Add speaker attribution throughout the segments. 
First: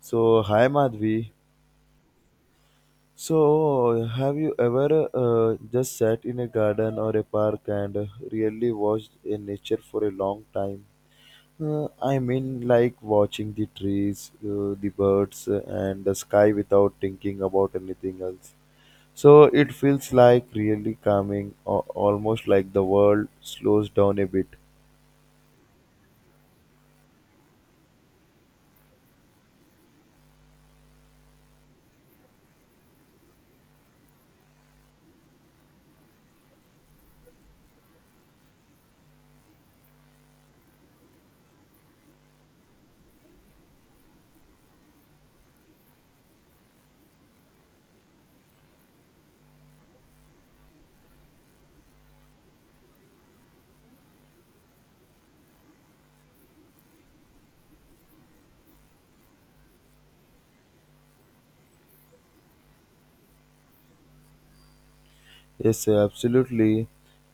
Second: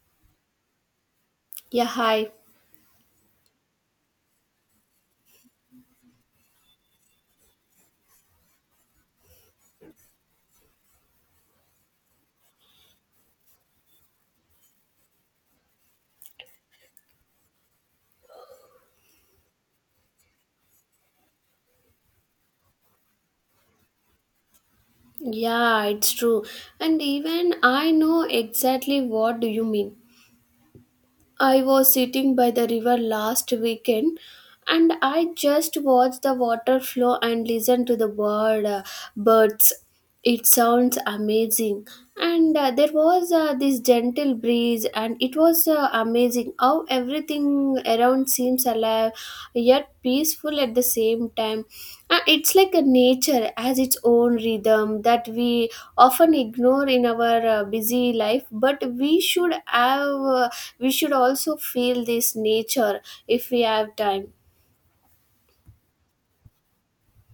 Speaker 1: So, hi Madhvi.
Speaker 2: Yeah, hi.
Speaker 1: So, have you ever just sat in a garden or a park and really watched a nature for a long time? I mean, like watching the trees, the birds, and the sky without thinking about anything else. So, it feels like really calming, almost like the world slows down a bit.
Speaker 2: Yeah, it's true. And even I know exactly what do you mean. I was sitting by the river last weekend and I just watched the water flow and listened to the birds. It sounds amazing. And there was this gentle breeze and it was amazing how everything around seems alive yet peaceful at the same time. It's like a nature has its own rhythm that we often ignore in our busy life, but we should also feel this nature if we have time.
Speaker 1: Yes, absolutely.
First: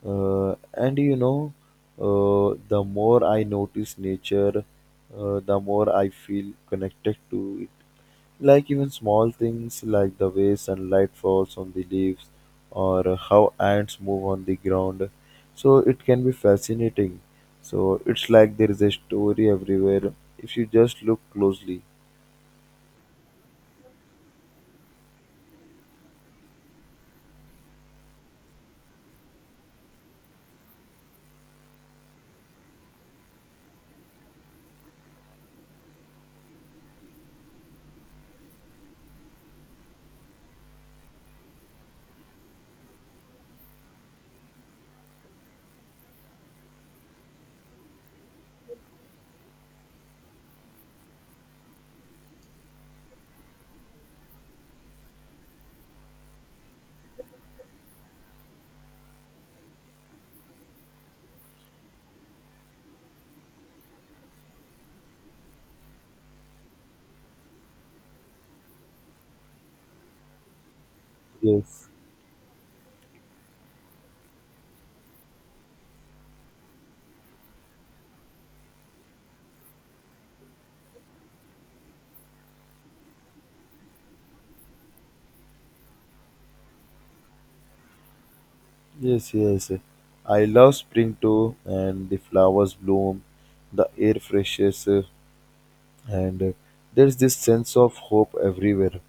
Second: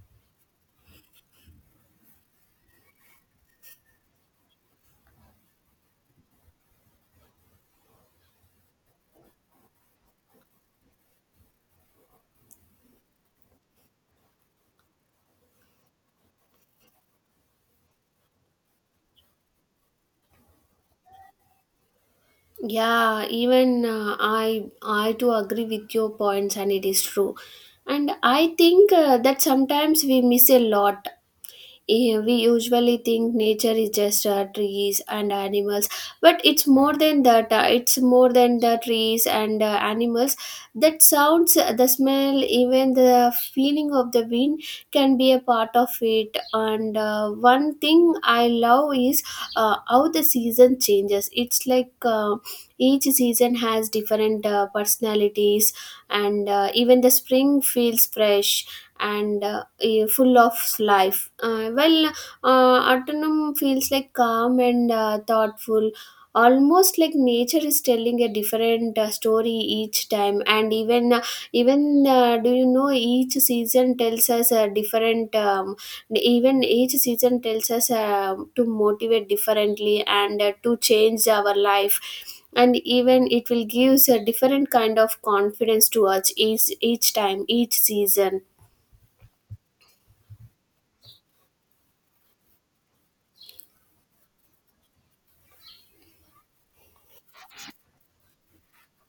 Speaker 1: And you know, the more I notice nature, the more I feel connected to it. Like even small things like the way sunlight falls on the leaves or how ants move on the ground. So it can be fascinating. So it's like there is a story everywhere if you just look closely.
Speaker 2: Yeah, even I too agree with your points, and it is true. And I think that sometimes we miss a lot. We usually think nature is just trees and animals, but it's more than that. It's more than the trees and animals. That sounds, the smell, even the feeling of the wind can be a part of it. And one thing I love is how the season changes. It's like each season has different personalities and even the spring feels fresh and full of life autumn feels like calm and thoughtful, almost like nature is telling a different story each time. And even
Speaker 1: Yes.
Speaker 2: even Do you know each season tells us a different even each season tells us to motivate differently and to change our life, and even it will gives a different kind of confidence to us each time each season.
Speaker 1: Yes, yes. I love spring too, and the flowers bloom, the air freshes, and there's this sense of hope everywhere.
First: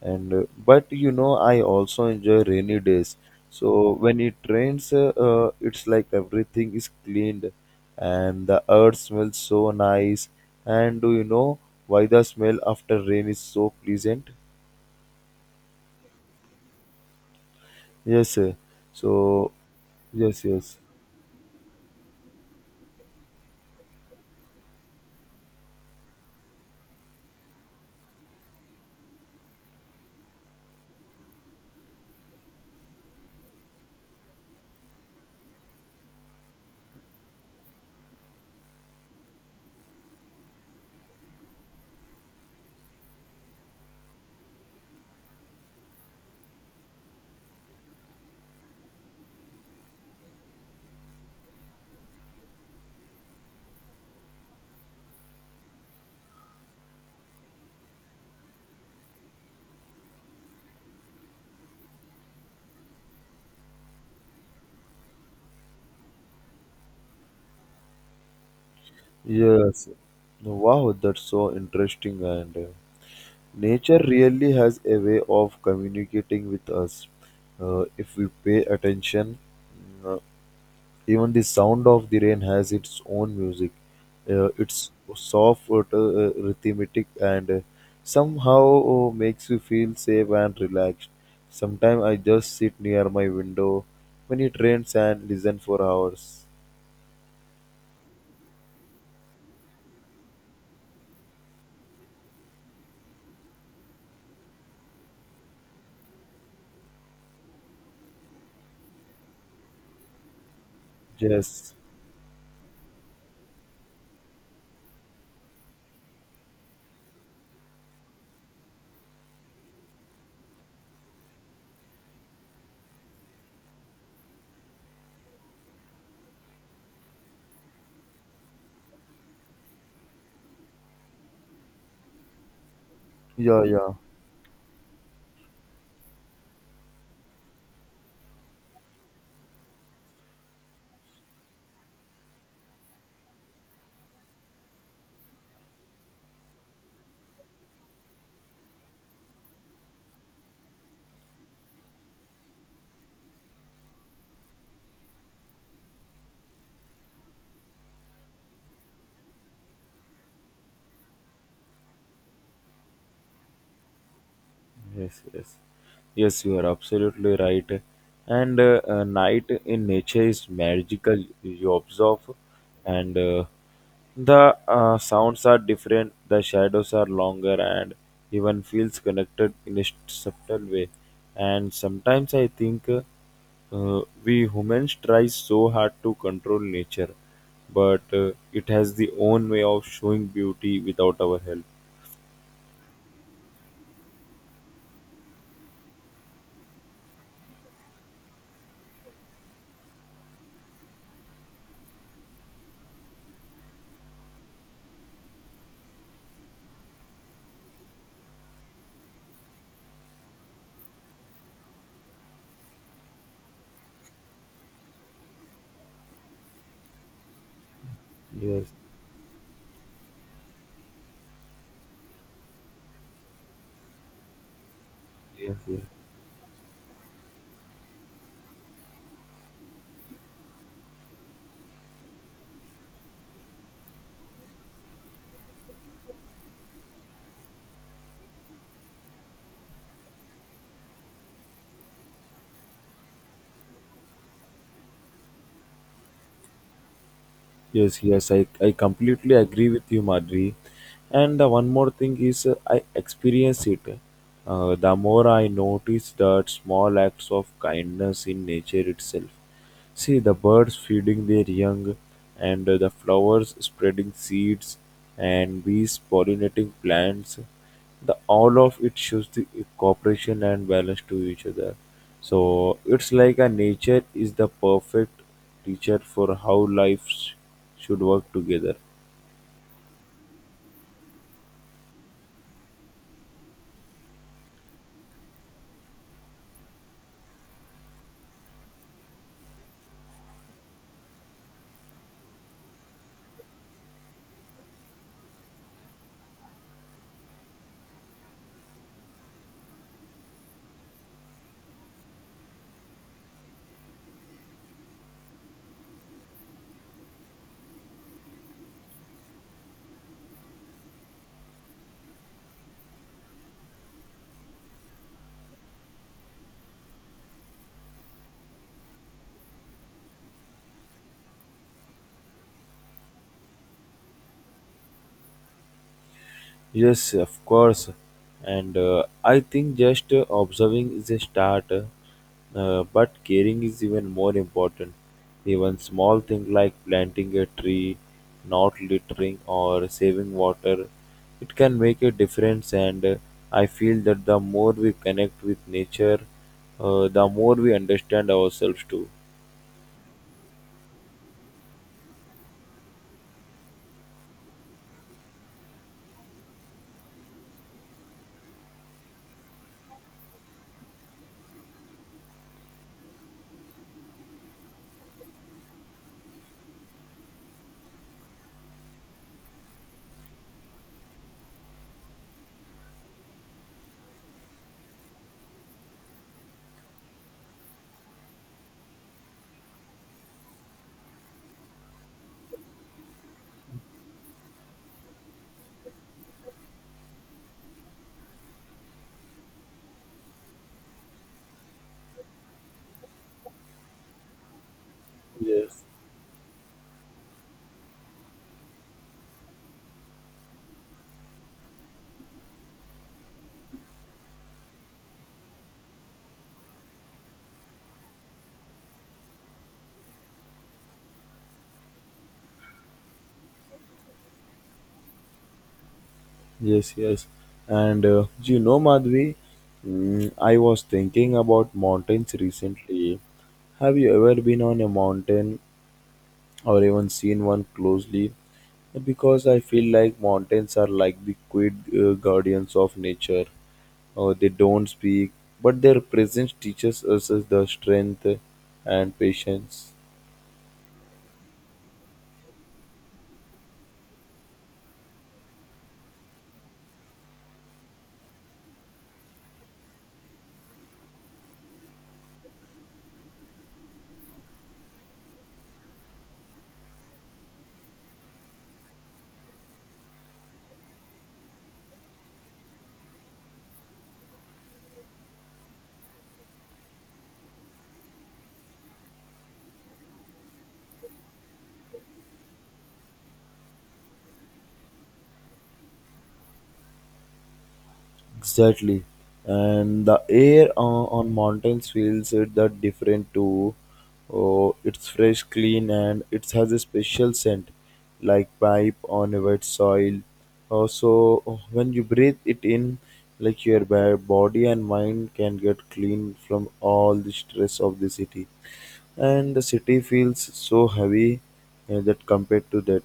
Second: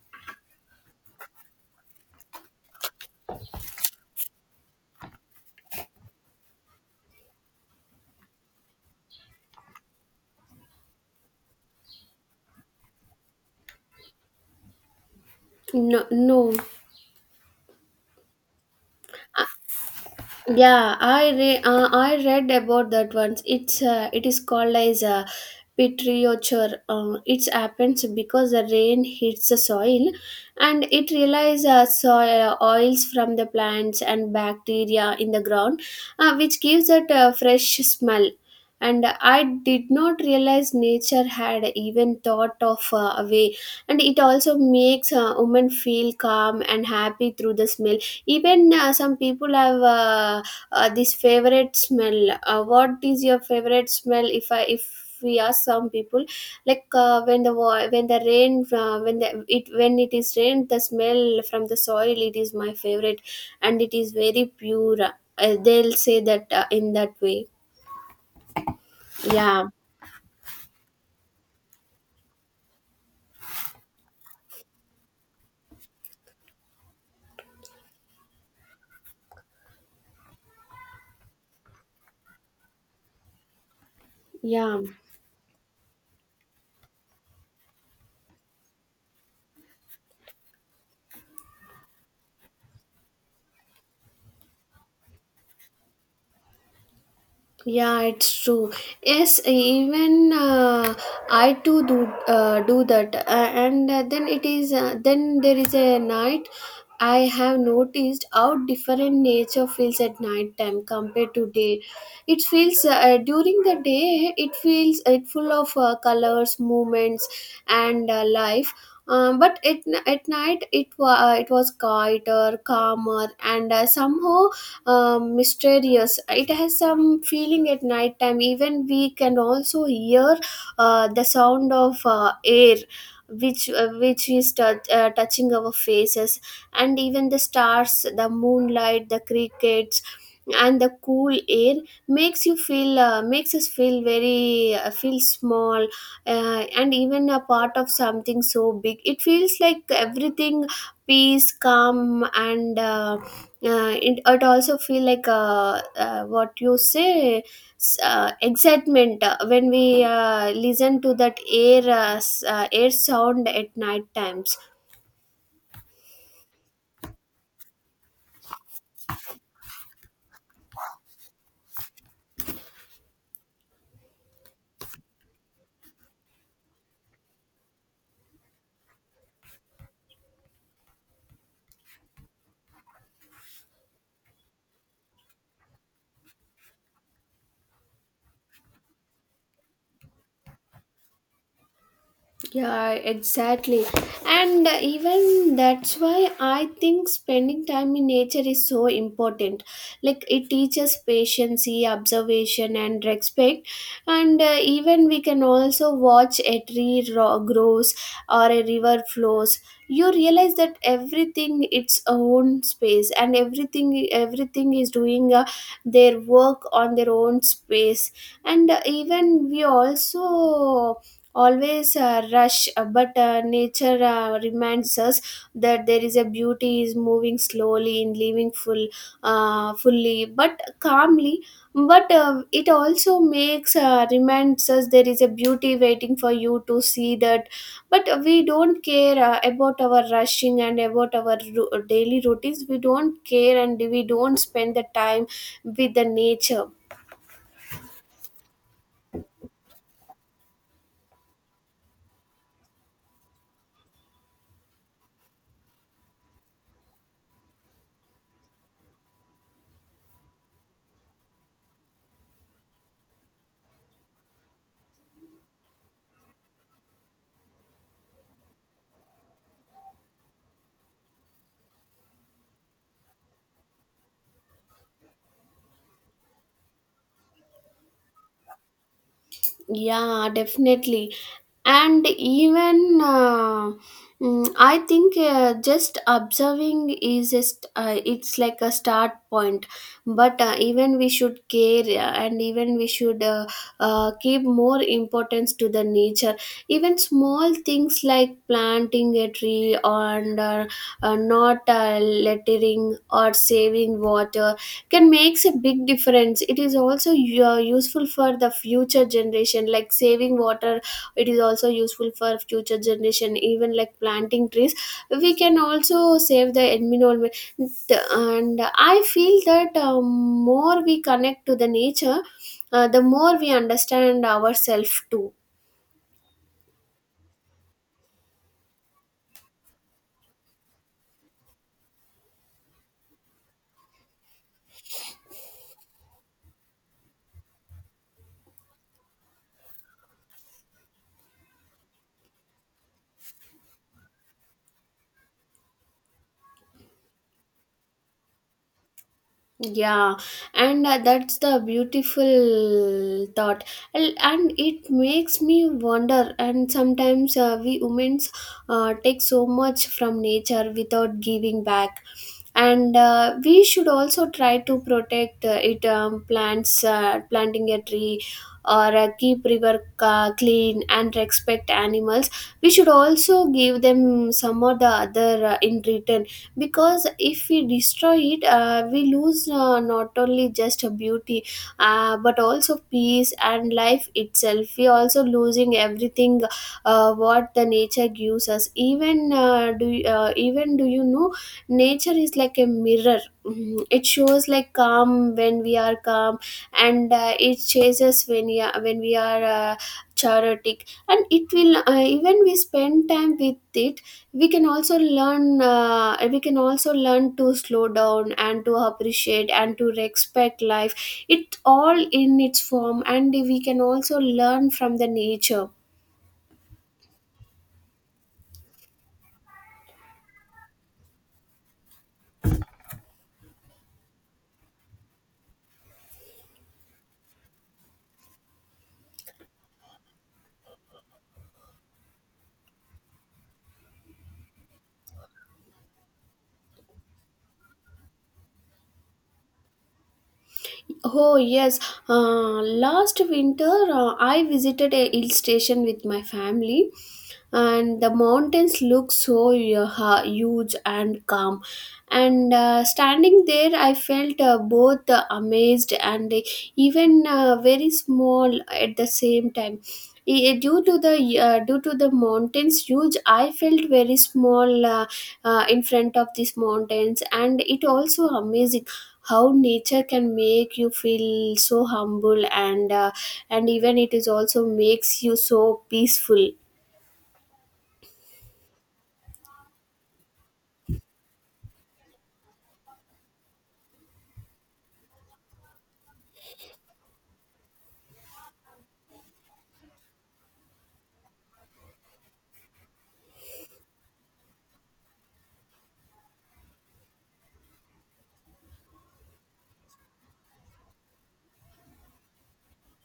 Speaker 1: And but you know, I also enjoy rainy days. So when it rains, it's like everything is cleaned, and the earth smells so nice. And do you know why the smell after rain is so pleasant?
Speaker 2: No, no.
Speaker 1: Yes, uh, so yes, yes.
Speaker 2: Yeah, I read about that once. It is called as a petriochore. It happens because the rain hits the soil, and it releases soil oils from the plants and bacteria in the ground, which gives it a fresh smell. And I did not realize nature had even thought of a way, and it also makes a woman feel calm and happy through the smell. Even some people have this favorite smell. What is your favorite smell? If we ask some people, like when the rain when the it when it is rain, the smell from the soil it is my favorite, and it is very pure. They'll say that in that way. Yeah,
Speaker 1: Yes. No. Wow, that's so interesting. And nature really has a way of communicating with us. If we pay attention, mm, uh, even the sound of the rain has its own music.
Speaker 2: yeah.
Speaker 1: It's soft, rhythmic, and somehow makes you feel safe and relaxed. Sometimes I just sit near my window when it rains and listen for hours.
Speaker 2: Yeah, it's true. Yes, even I too do that, and then there is a night. I have noticed how different nature feels at night time compared to
Speaker 1: Yes.
Speaker 2: day. It feels During the day it feels it full of colors, movements, and life. Um, but at, at night it was quieter, calmer, and somehow mysterious. It has some feeling at night time. Even we can also hear the sound of air
Speaker 1: Yeah, yeah.
Speaker 2: which is touching our faces, and even the stars, the moonlight, the crickets, and the cool air makes us feel very feel small, and even a part of something so big. It feels like everything peace calm and yeah, it also feel like what you say, excitement when we listen to that air air sound at night times.
Speaker 1: Yes, yes, yes. You are absolutely right. And Night in nature is magical. You observe, and the sounds are different. The shadows are longer, and even feels connected in a subtle way. And sometimes I think we humans try so hard to control nature, but it has the own way of showing beauty without our help.
Speaker 2: Yeah, exactly. And even that's why I think spending time in nature is so important. Like it teaches patience, observation, and respect. And even we can also watch a grows or a river flows. You realize that everything its own space and everything is doing their work on their own space. And
Speaker 1: Yes,
Speaker 2: even we also always a rush, but nature reminds us
Speaker 1: yes, yes.
Speaker 2: that there is a beauty is moving slowly and living fully but calmly. But it also makes reminds us there is a beauty waiting for you to see that, but we don't care about our rushing and about our daily routines. We don't care and we don't spend the time with the nature.
Speaker 1: Yes, yes, I completely agree with you, Madhuri. And one more thing is, I experience it. The more I notice that small acts of kindness in nature itself. See the birds feeding their young, and the flowers spreading seeds, and bees pollinating plants, the all of it shows the cooperation and balance to each other, so it's like a nature is the perfect teacher for how life should work together.
Speaker 2: Yeah, definitely. And even I think just observing is just it's like a start point. But even we should care, and even we should give more importance to the nature. Even small things like planting a tree and not littering or saving water can makes a big difference. It is also useful for the future generation, like saving water. It is also useful for future generation. Even like planting trees, we can also save the environment. And I feel that more we connect to the nature, the more we understand ourselves too.
Speaker 1: Yes, of course. And I think just observing is a start, but caring is even more important. Even small things like planting a tree, not littering, or saving water, it can make a difference. And I feel that the more we connect with nature, the more we understand ourselves too.
Speaker 2: Yeah, and that's the beautiful thought, and it makes me wonder. And sometimes we humans take so much from nature without giving back, and we should also try to protect it. Plants, planting a tree, or keep river clean, and respect animals. We should also give them some of the other in return, because if we destroy it, we lose, not only just a beauty, but also peace and life itself. We also losing everything what the nature gives us. Even even do you know nature is like a mirror. Mhm. It shows like calm when we
Speaker 1: Yes.
Speaker 2: are calm, and it chases when when we are chaotic. And it will even we spend time with it, we can also learn, we can also learn to slow down and to appreciate and to respect life it all in its form, and we can also learn from the nature.
Speaker 1: Yes, yes. And you know, Madhvi, I was thinking about mountains recently. Have you ever been on a mountain or even seen one closely? Because I feel like mountains are like the quiet guardians of nature. They don't speak, but their presence teaches us the strength and patience.
Speaker 2: Oh yes, last winter I visited a hill station with my family, and the mountains look so uh, huge and calm. And standing there, I felt both amazed and even very small at the same time. Due to the mountains huge, I felt very small, in front of these mountains, and it also amazing how nature can make you feel so humble and even it is also makes you so peaceful.
Speaker 1: Exactly, and the air on mountains feels it that different too. Oh, it's fresh, clean, and it has a special scent, like pipe on a wet soil. Also, when you breathe it in, like your body and mind can get clean from all the stress of the city, and the city feels so heavy that compared to that.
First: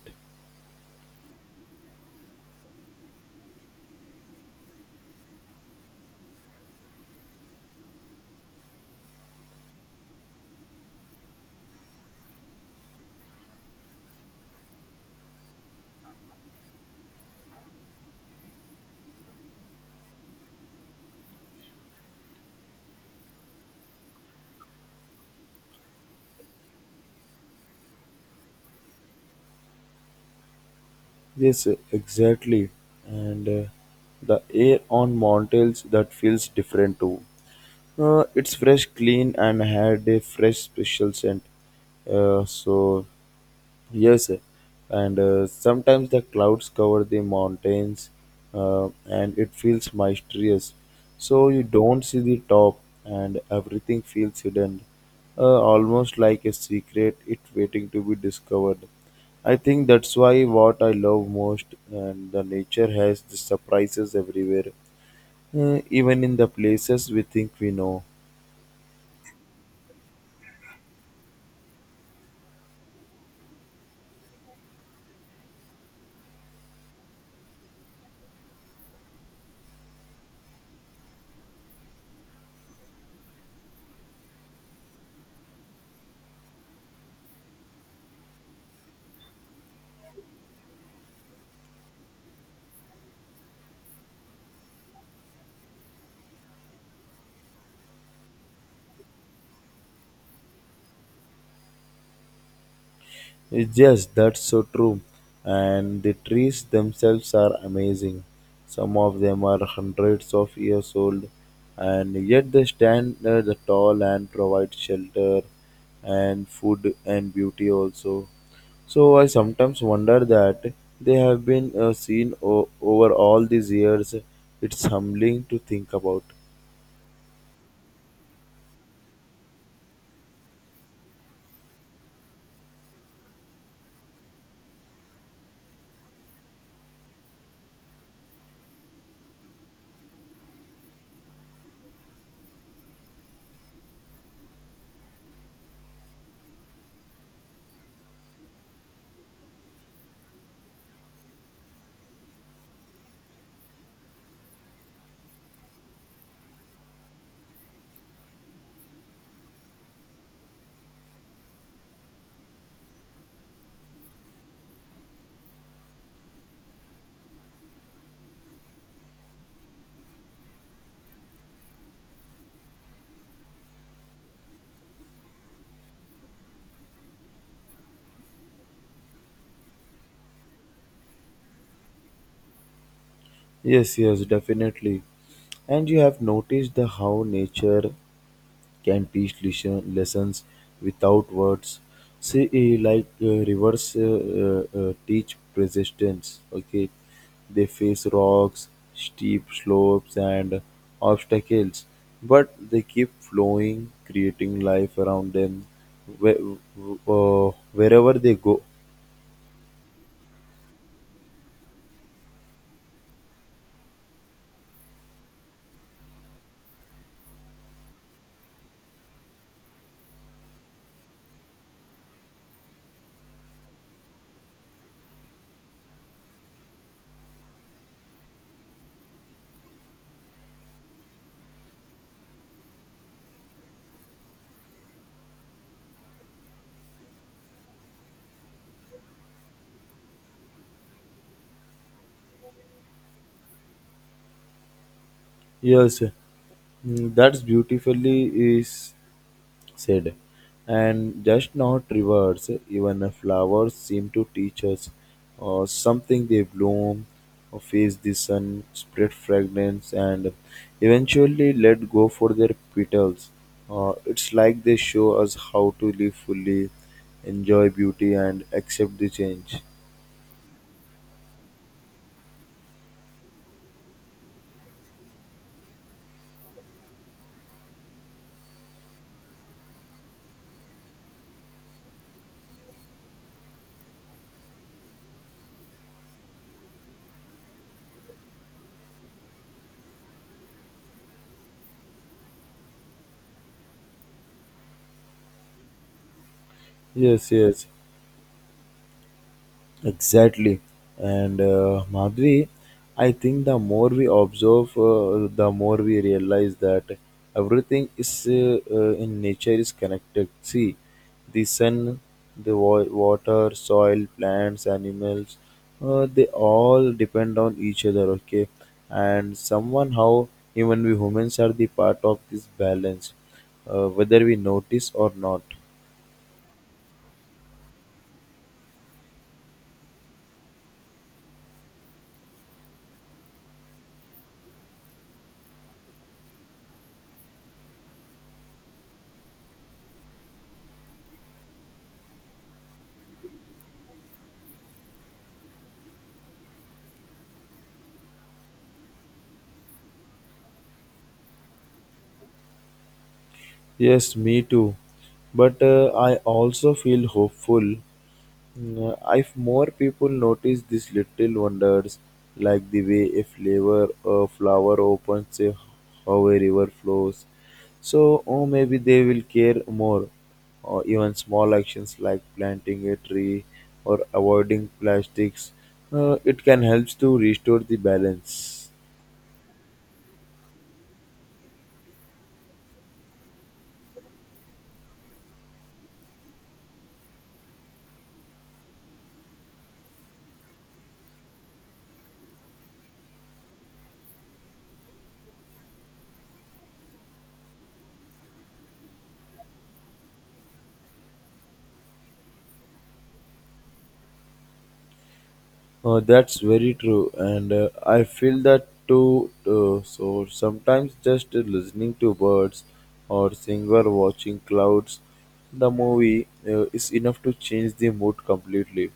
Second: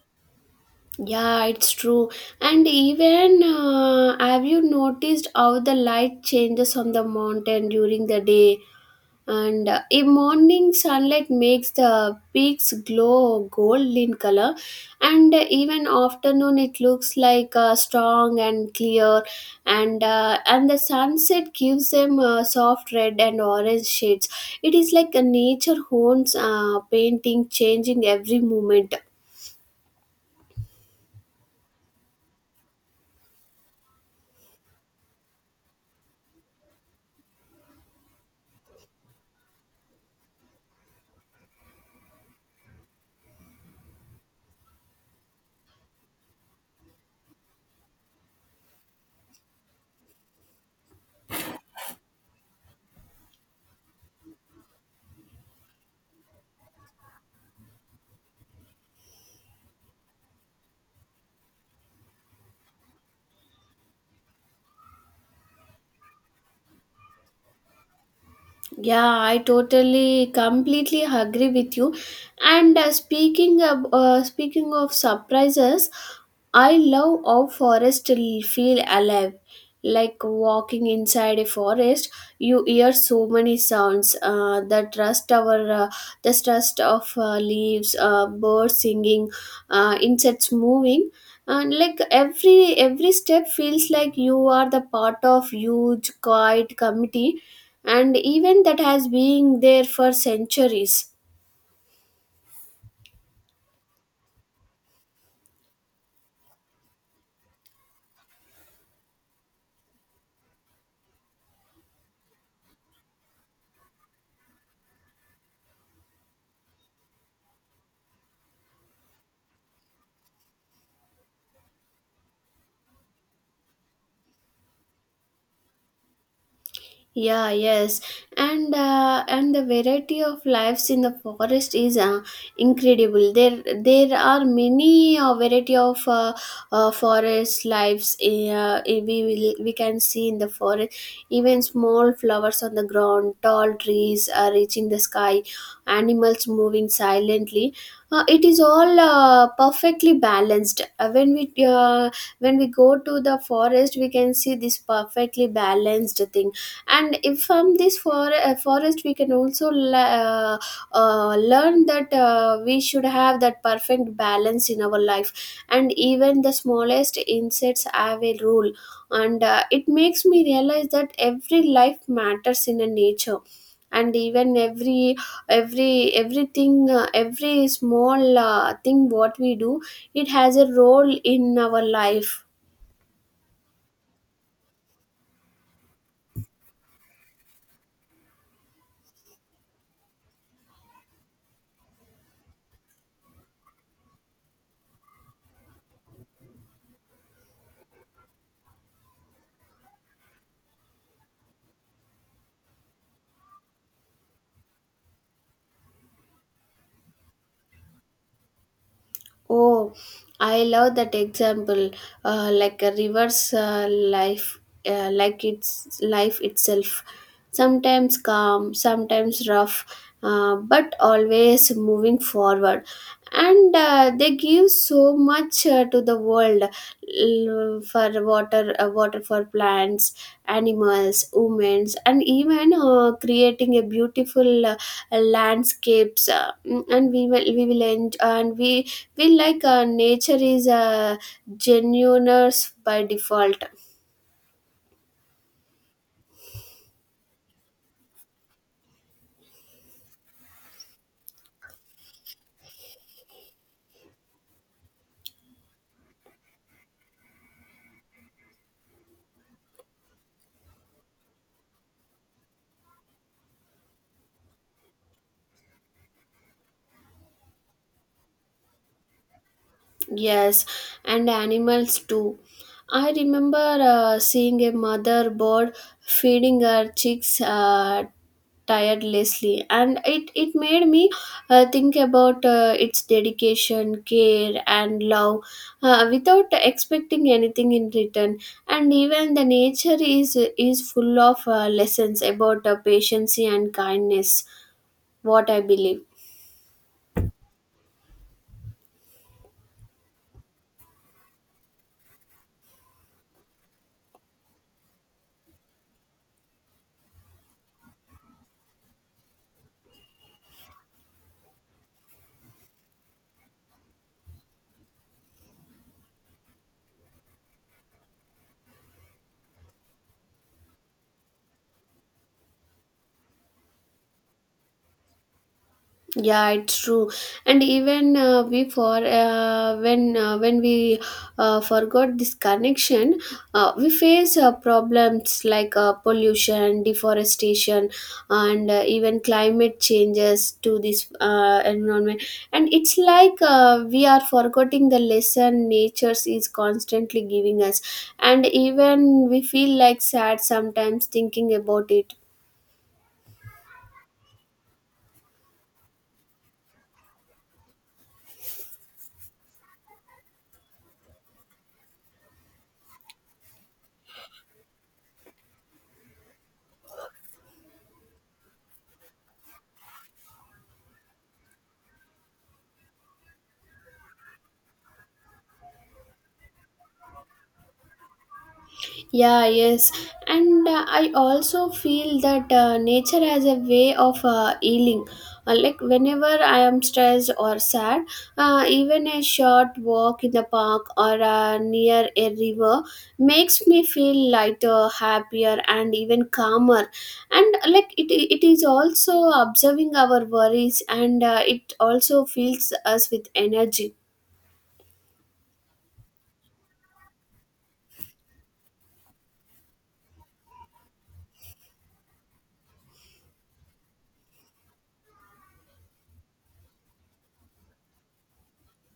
Speaker 2: Yeah, it's true. And even have you noticed how the light changes on the mountain during the day? And a morning sunlight makes the peaks glow gold in color, and even afternoon it looks like strong and clear, and the sunset gives them soft red and orange shades. It is like a nature owns painting changing every moment.
Speaker 1: Yes, exactly. And the air on mountains that feels different too. It's fresh, clean, and had a fresh special scent. So yes, and sometimes the clouds cover the mountains, and it feels mysterious. So you don't see the top, and everything feels hidden, almost like a secret. It waiting to be discovered. I think that's why what I love most, and the nature has the surprises everywhere, even in the places we think we know.
Speaker 2: Yeah, I totally, completely agree with you. And speaking of surprises, I love how forests feel alive. Like walking inside a forest, you hear so many sounds. The trust our the trust of leaves, birds singing, insects moving, and like every step feels like you are the part of huge quiet committee and event that has been there for centuries.
Speaker 1: Yes, that's so true. And the trees themselves are amazing. Some of them are hundreds of years old, and yet they stand the tall and provide shelter and food and beauty also. So I sometimes wonder that they have been seen over all these years. It's humbling to think about.
Speaker 2: Yeah, yes, and the variety of lives in the forest is incredible. There are many variety of forest lives. We will, we can see in the forest even small flowers on the ground, tall trees reaching the sky, animals moving silently. It is all perfectly balanced. When we go to the forest, we can see this perfectly balanced thing. And if from this forest we can also learn that we should have that perfect balance in our life. And even the smallest insects have a role, and it makes me realize that every life matters in a nature, and even every small thing what we do, it has a role in our life.
Speaker 1: Yes, yes, definitely. And you have noticed the how nature can teach lessons without words. See, like rivers teach persistence. Okay, they face rocks, steep slopes, and obstacles, but they keep flowing, creating life around them where, wherever they go.
Speaker 2: Oh, I love that example, like a river's life, like its life itself. Sometimes calm, sometimes rough, but always moving forward. And they give so much to the world for water for plants, animals, women, and even creating a beautiful landscapes, and we will enjoy, and we like nature is a genuineness by default.
Speaker 1: Yes, that's beautifully is said, and just not rivers, even flowers seem to teach us something they bloom, face the sun, spread fragrance, and eventually let go for their petals. It's like they show us how to live fully, enjoy beauty, and accept the change.
Speaker 2: Yes, and animals too. I remember seeing a mother bird feeding her chicks tirelessly, and it made me think about its dedication, care, and love without expecting anything in return. And even the is full of lessons about patience and kindness, what I believe.
Speaker 1: Yes, yes. Exactly. And Madhvi, I think the more we observe, the more we realize that everything is in nature is connected. See, the sun, the water, soil, plants, animals, they all depend on each other. Okay, and someone how even we humans are the part of this balance, whether we notice or not.
Speaker 2: Yeah, it's true. And even before when we forgot this connection, we face problems like pollution, deforestation, and even climate changes to this environment. And it's like we are forgetting the lesson nature is constantly giving us, and even we feel like sad sometimes thinking about it.
Speaker 1: Yes, me too. But I also feel hopeful. If more people notice these little wonders, like the way a flower opens, a, how a river flows, so oh, maybe they will care more. Or even small actions like planting a tree or avoiding plastics, it can help to restore the balance.
Speaker 2: Yeah, yes. And I also feel that nature has a way of healing. Like whenever I am stressed or sad, even a short walk in the park or near a river makes me feel lighter, happier, and even calmer. And like it is also observing our worries, and it also fills us with energy.
Speaker 1: That's very true, and I feel that too. So sometimes just listening to birds or seeing or watching clouds, the movie is enough to change the mood completely.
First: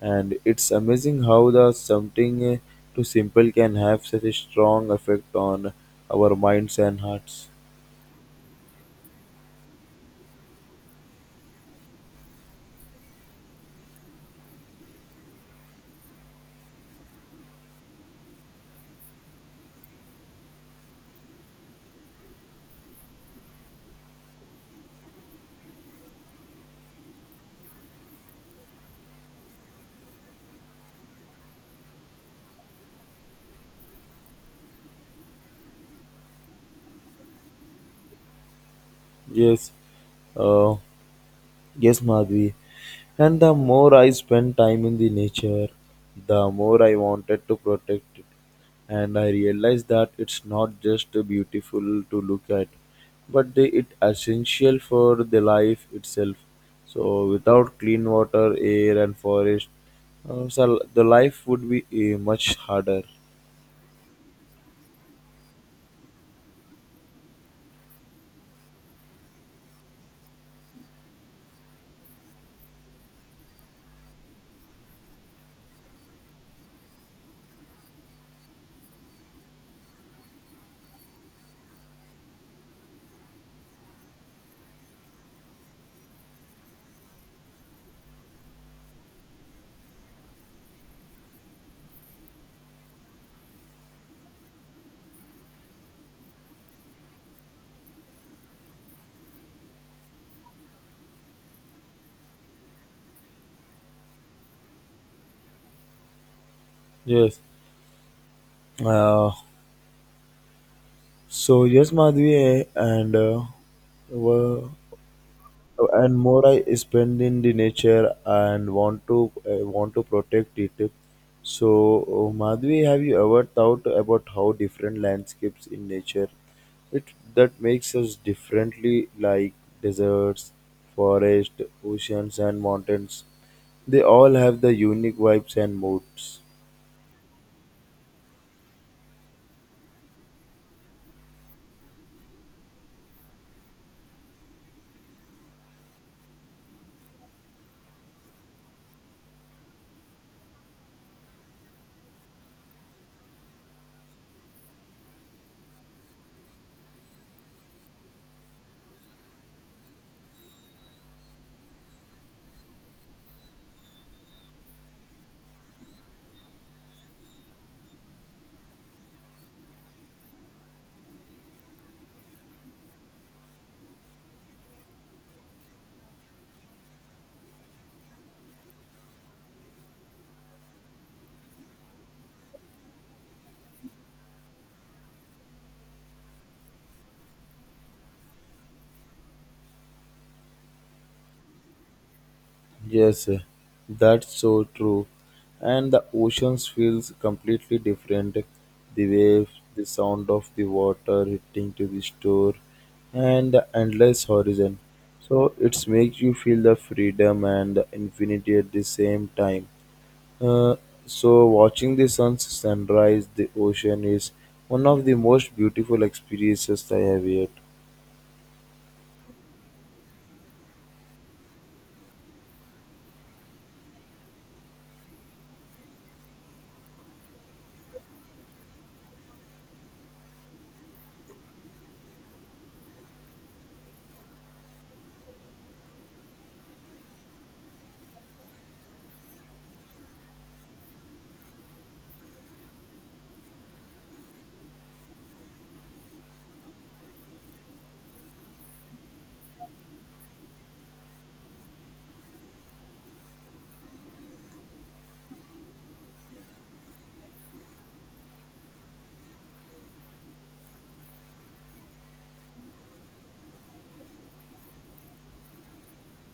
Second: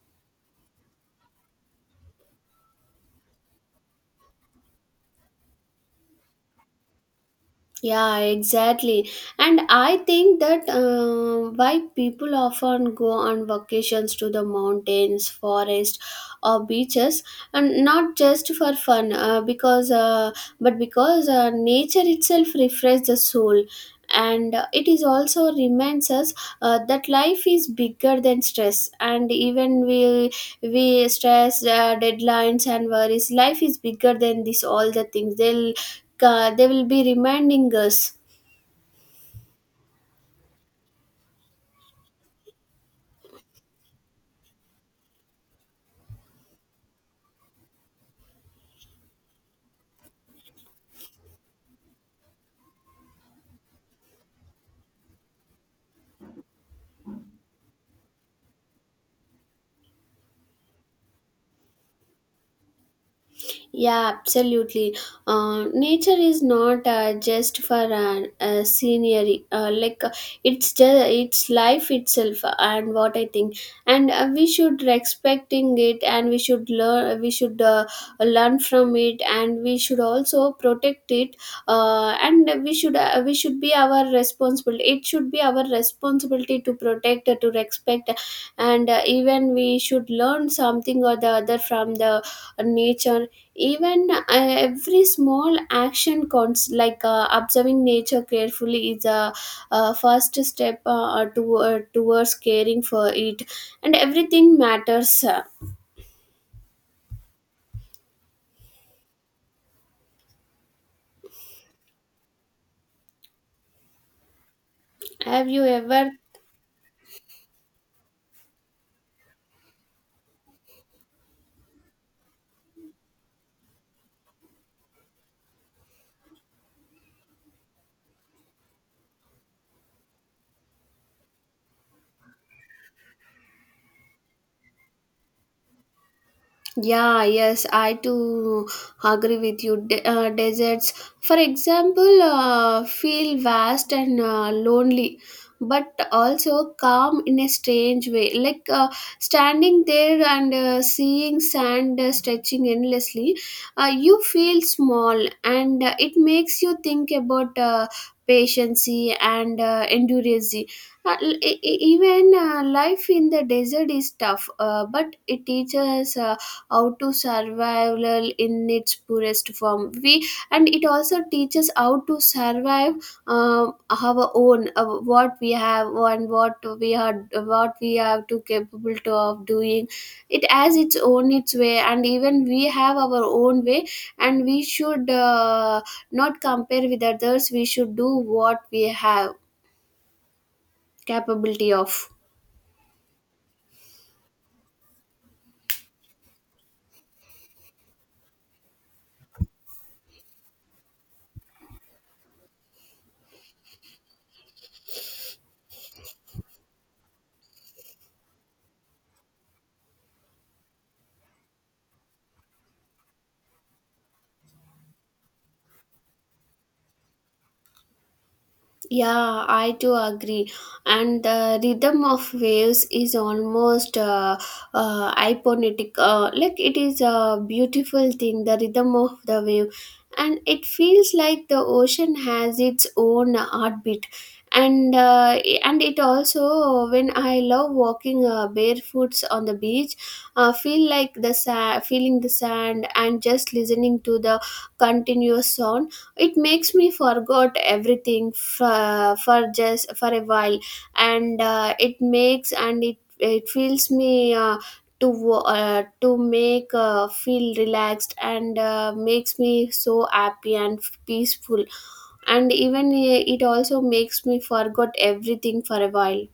Speaker 1: And it's amazing how the something too simple can have such a strong effect on our minds and hearts.
Speaker 2: Yeah, exactly. And I think that why people often go on vacations to the mountains, forest, or beaches, and not just for fun, because but because nature itself refreshes the soul, and it is also reminds us that life is bigger than stress. And even we stress deadlines and worries. Life is bigger than this, all the things they'll they will be reminding us.
Speaker 1: Yes. Uh, Yes, Madhvi. And the more I spent time in the nature, the more I wanted to protect it. And I realized that it's not just beautiful to look at, but it essential for the life itself. So without clean water, air, and forest, uh, so the life would be much harder.
Speaker 2: Yeah, absolutely. Nature is not just for an, a scenery. Like it's just it's life itself, and what I think, and we should respecting it, and we should learn. We should learn from it, and we should also protect it. And we should We should be our responsibility. It should be our responsibility to protect, to respect, and even we should learn something or the other from the nature. Even every small action counts, like observing nature carefully is a first step towards caring for it, and everything matters.
Speaker 1: Yes. Uh, so yes, Madhvi, and uh,
Speaker 2: Have you ever?
Speaker 1: and more I spend in the nature and want to protect it. So, Madhvi, have you ever thought about how different landscapes in nature it that makes us differently, like deserts, forest, oceans, and mountains? They all have the unique vibes and moods.
Speaker 2: Yeah, yes, I too agree with you. Deserts, for example, feel vast and lonely, but also calm in a strange way. Like standing there and seeing sand stretching endlessly, you feel small, and it makes you think about patience and endurance. Uh, e- e- even Life in the desert is tough, but it teaches. How to survival in its purest form. We, and it also teaches how to survive, our own, what we have and what we are, what we have to capable to of doing. It has its own, its way, and even we have our own way. And we should not compare with others. We should do what we have capability of.
Speaker 1: Yes, that's so true. And the oceans feels completely different. The waves, the sound of the water hitting to the shore, and the endless horizon. So it makes you feel the freedom and the infinity at the same time. Uh, so watching the sun sunrise, the ocean is one of the most beautiful experiences I have yet.
Speaker 2: Yeah, I do agree. And the rhythm of waves is almost hypnotic. Like it is a beautiful thing, the rhythm of the wave. And it feels like the ocean has its own heartbeat. And and it also, when I love walking barefoots on the beach, feel like the sand, feeling the sand, and just listening to the continuous sound, it makes me forgot everything for just for a while. And it makes, and it feels me to make feel relaxed, and makes me so happy and peaceful. And even it also makes me forgot everything for a while.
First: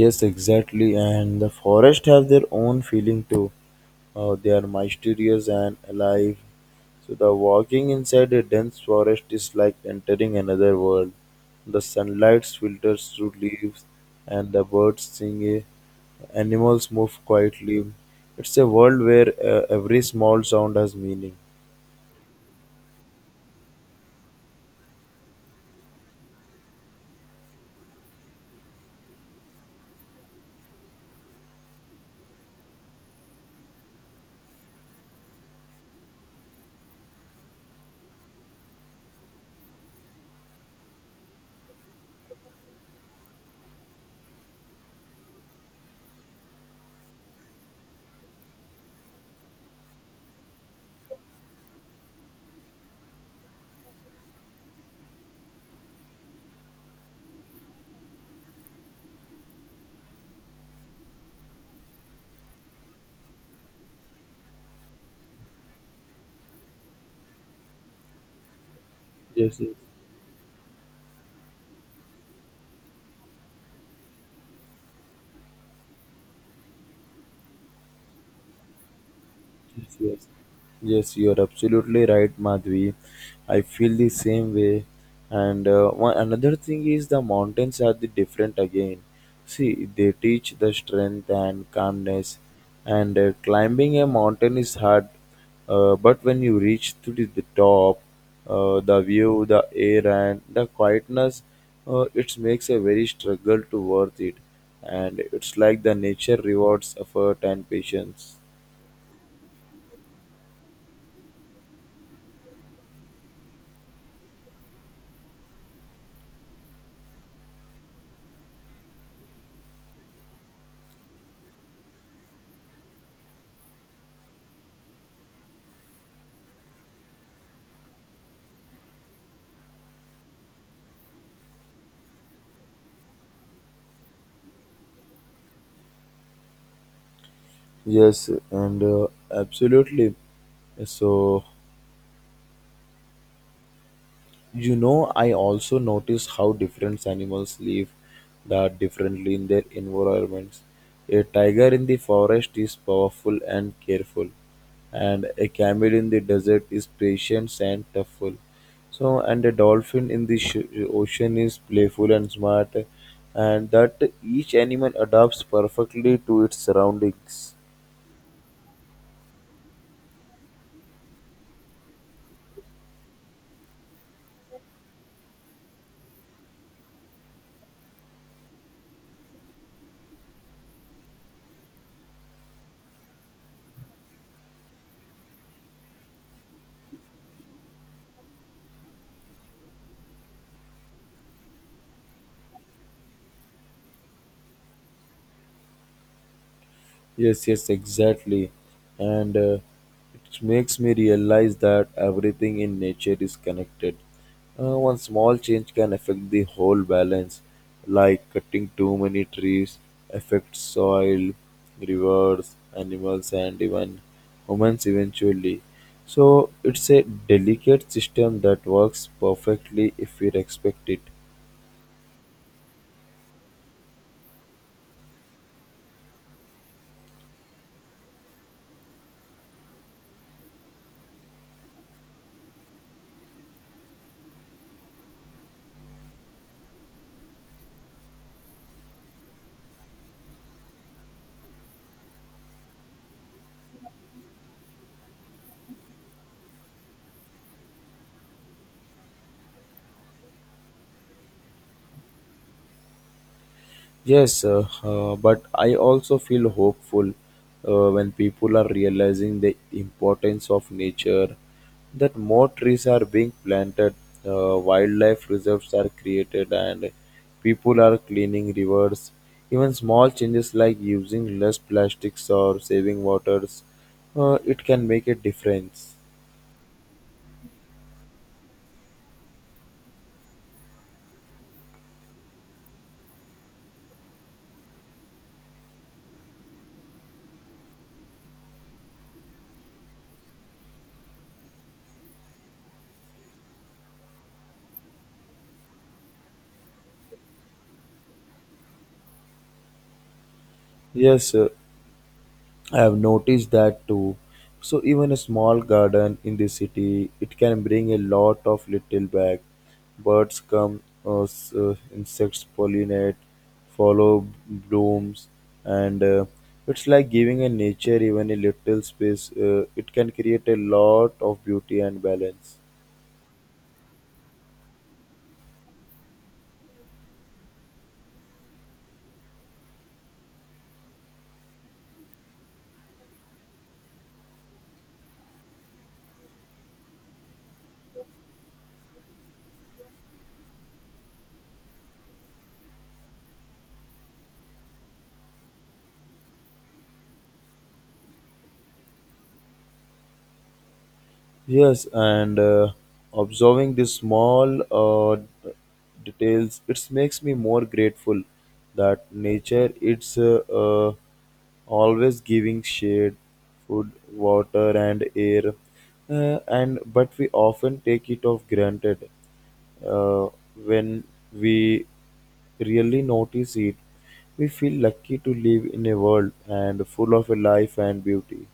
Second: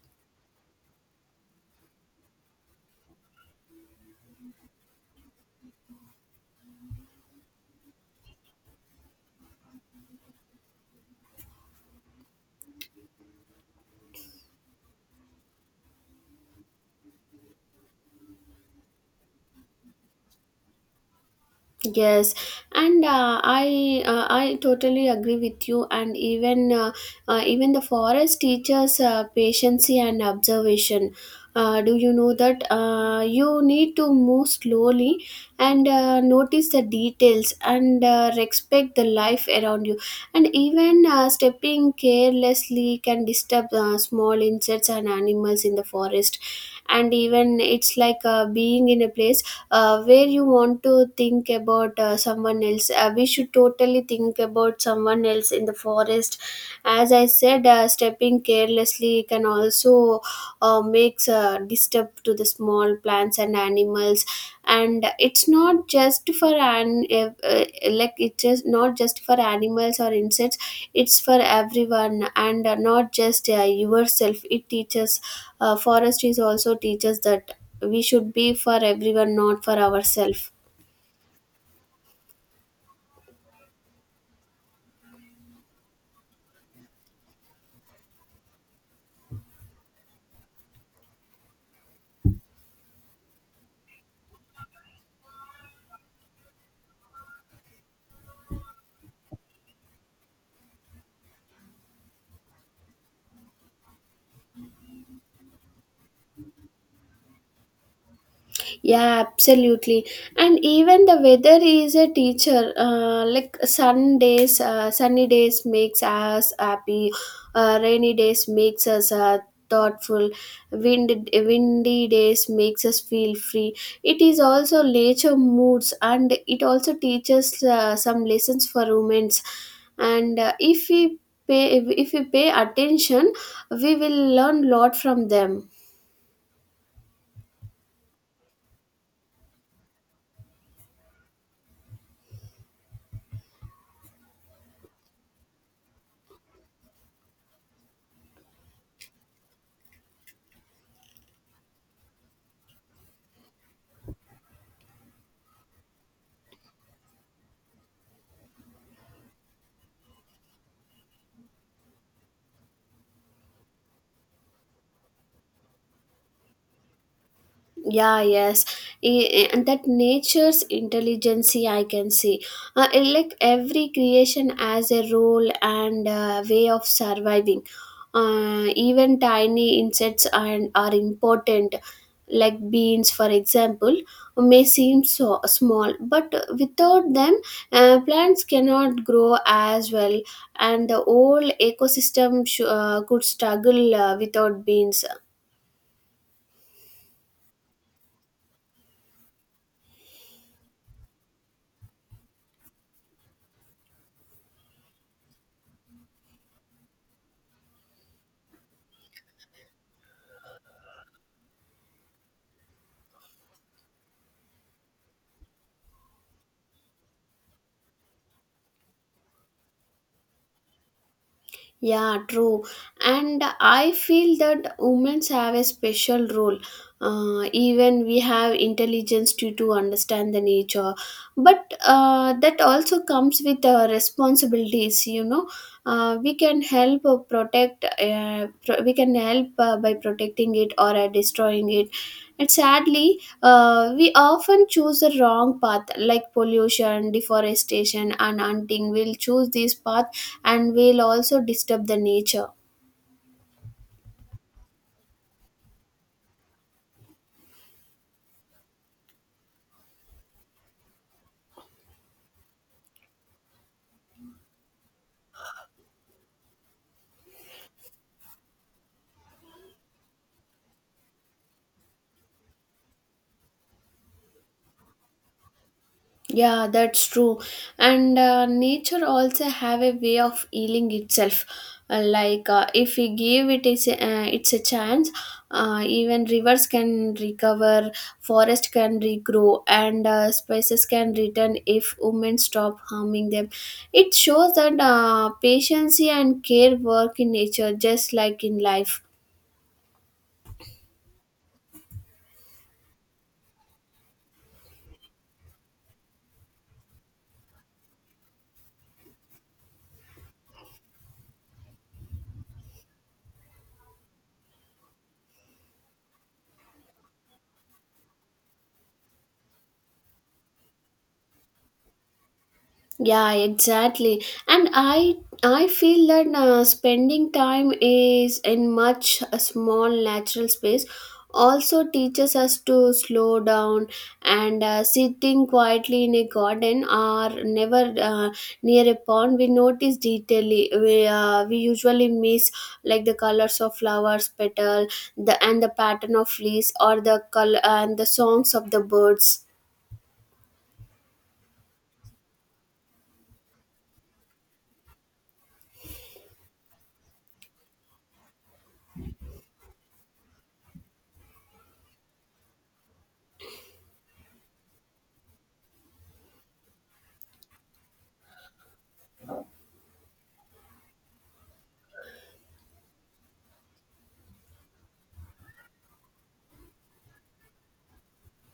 Speaker 1: Yes, exactly. And the forest have their own feeling too. They are mysterious and alive. So the walking inside a dense forest is like entering another world. The sunlight filters through leaves, and the birds sing. Animals move quietly. It's a world where every small sound has meaning.
Speaker 2: Yes, and I totally agree with you. And even even the forest teaches patience and observation. Do you know that you need to move slowly and notice the details, and respect the life around you. And even stepping carelessly can disturb small insects and animals in the forest. And even it's like being in a place where you want to think about someone else. We should totally think about someone else in the forest. As I said, stepping carelessly can also makes a disturb to the small plants and animals. And it's not just for an like it's just not just for
Speaker 1: Yes, yes.
Speaker 2: animals or insects, it's for everyone. And not just yourself it teaches. Forestry also teaches that we should be for everyone, not for
Speaker 1: Yes, yes,
Speaker 2: ourselves.
Speaker 1: yes, you are absolutely right, Madhvi. I feel the same way. And one another thing is the mountains are the different again. See, they teach the strength and calmness. And climbing a mountain is hard, but when you reach to the top, the view, the air, and the quietness, it makes a very struggle to worth it. And it's like the nature rewards effort and patience.
Speaker 2: Yeah, absolutely. And even the weather is a teacher. Like sunny days makes us happy. Rainy days makes us thoughtful. Windy days makes us feel free. It is also nature moods, and it also teaches some lessons for humans. And if if we pay attention, we will learn lot from them.
Speaker 1: Yes, and absolutely. So, you know, I also notice how different animals live that differently in their environments. A tiger in the forest is powerful and careful, and a camel in the desert is patient and toughful. So, and a dolphin in the ocean is playful and smart, and that each animal adapts perfectly to its surroundings.
Speaker 2: Yeah, yes. And that nature's intelligence I can see. It like every creation has a role and way of surviving. Even tiny insects are important, like beans for example. May seem so small, but without them, plants cannot grow as well, and the whole ecosystem could struggle without beans.
Speaker 1: Yes, yes, exactly. And it makes me realize that everything in nature is connected. One small change can affect the whole balance, like cutting too many trees affects soil, rivers, animals, and even humans eventually. So it's a delicate system that works perfectly if we respect it.
Speaker 2: Yeah, true. And I feel that women have a special role. Even we have intelligence to understand the nature, but that also comes with responsibilities. You know, we can help protect. We can help by protecting it or destroying it. And sadly, we often choose the wrong path, like pollution, deforestation, and hunting. We'll choose this path, and we'll also disturb the nature.
Speaker 1: Yes, but I also feel hopeful when people are realizing the importance of nature, that more trees are being planted, wildlife reserves are created, and people are cleaning rivers. Even small changes like using less plastics or saving waters, it can make a difference.
Speaker 2: Yeah, that's true. And nature also have a way of healing itself. Like if we give it's a chance, even rivers can recover, forest can regrow, and spices can return if women stop harming them. It shows that patience and care work in nature just like in life.
Speaker 1: Yes, I have noticed that too. So even a small garden in the city, it can bring a lot of little back. Birds come, insects pollinate, follow blooms, and it's like giving a nature even a little space. It can create a lot of beauty and balance.
Speaker 2: Yeah, exactly. And I feel that spending time is in much a small natural space also teaches us to slow down. And sitting quietly in a garden or never near a pond, we notice detailing we usually miss, like the colors of flowers petal, the and the pattern of leaves, or the color and the songs of the birds.
Speaker 1: Yes, and observing the small d- details, it makes me more grateful that nature it's always giving shade, food, water, and air, and but we often take it of granted uh, when we really notice it. We feel lucky to live in a world and full of life and beauty.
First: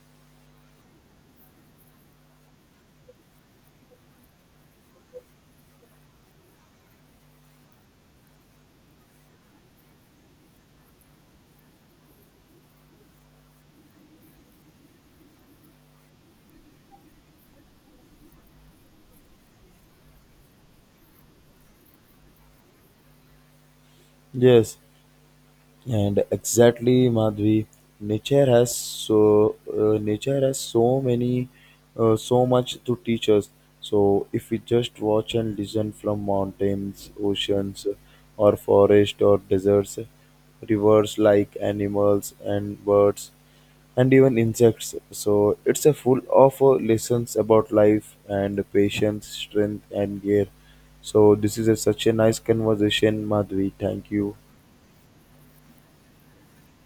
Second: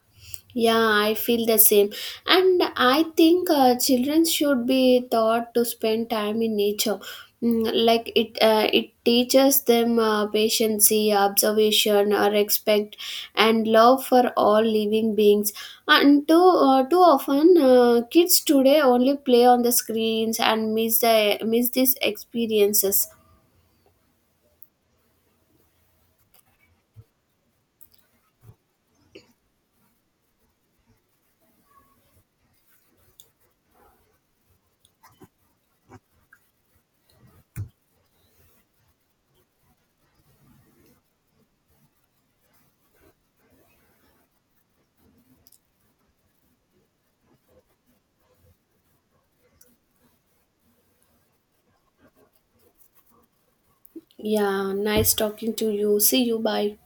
Speaker 2: Yeah, I feel the same. And I think children should be taught to spend time in nature. Mm, like it teaches them patience, observation, or respect and love for all living beings. And too, too often, kids today only play on the screens and miss these experiences.
Speaker 1: Yes. And exactly, Madhvi, nature has so many, so much to teach us. So if we just watch and listen from mountains, oceans, or forest or deserts, rivers like animals and birds, and even insects. So it's a full of lessons about life and patience, strength, and care. So this is a, such a nice conversation, Madhvi. Thank you.
Speaker 2: Yeah, nice talking to you. See you. Bye.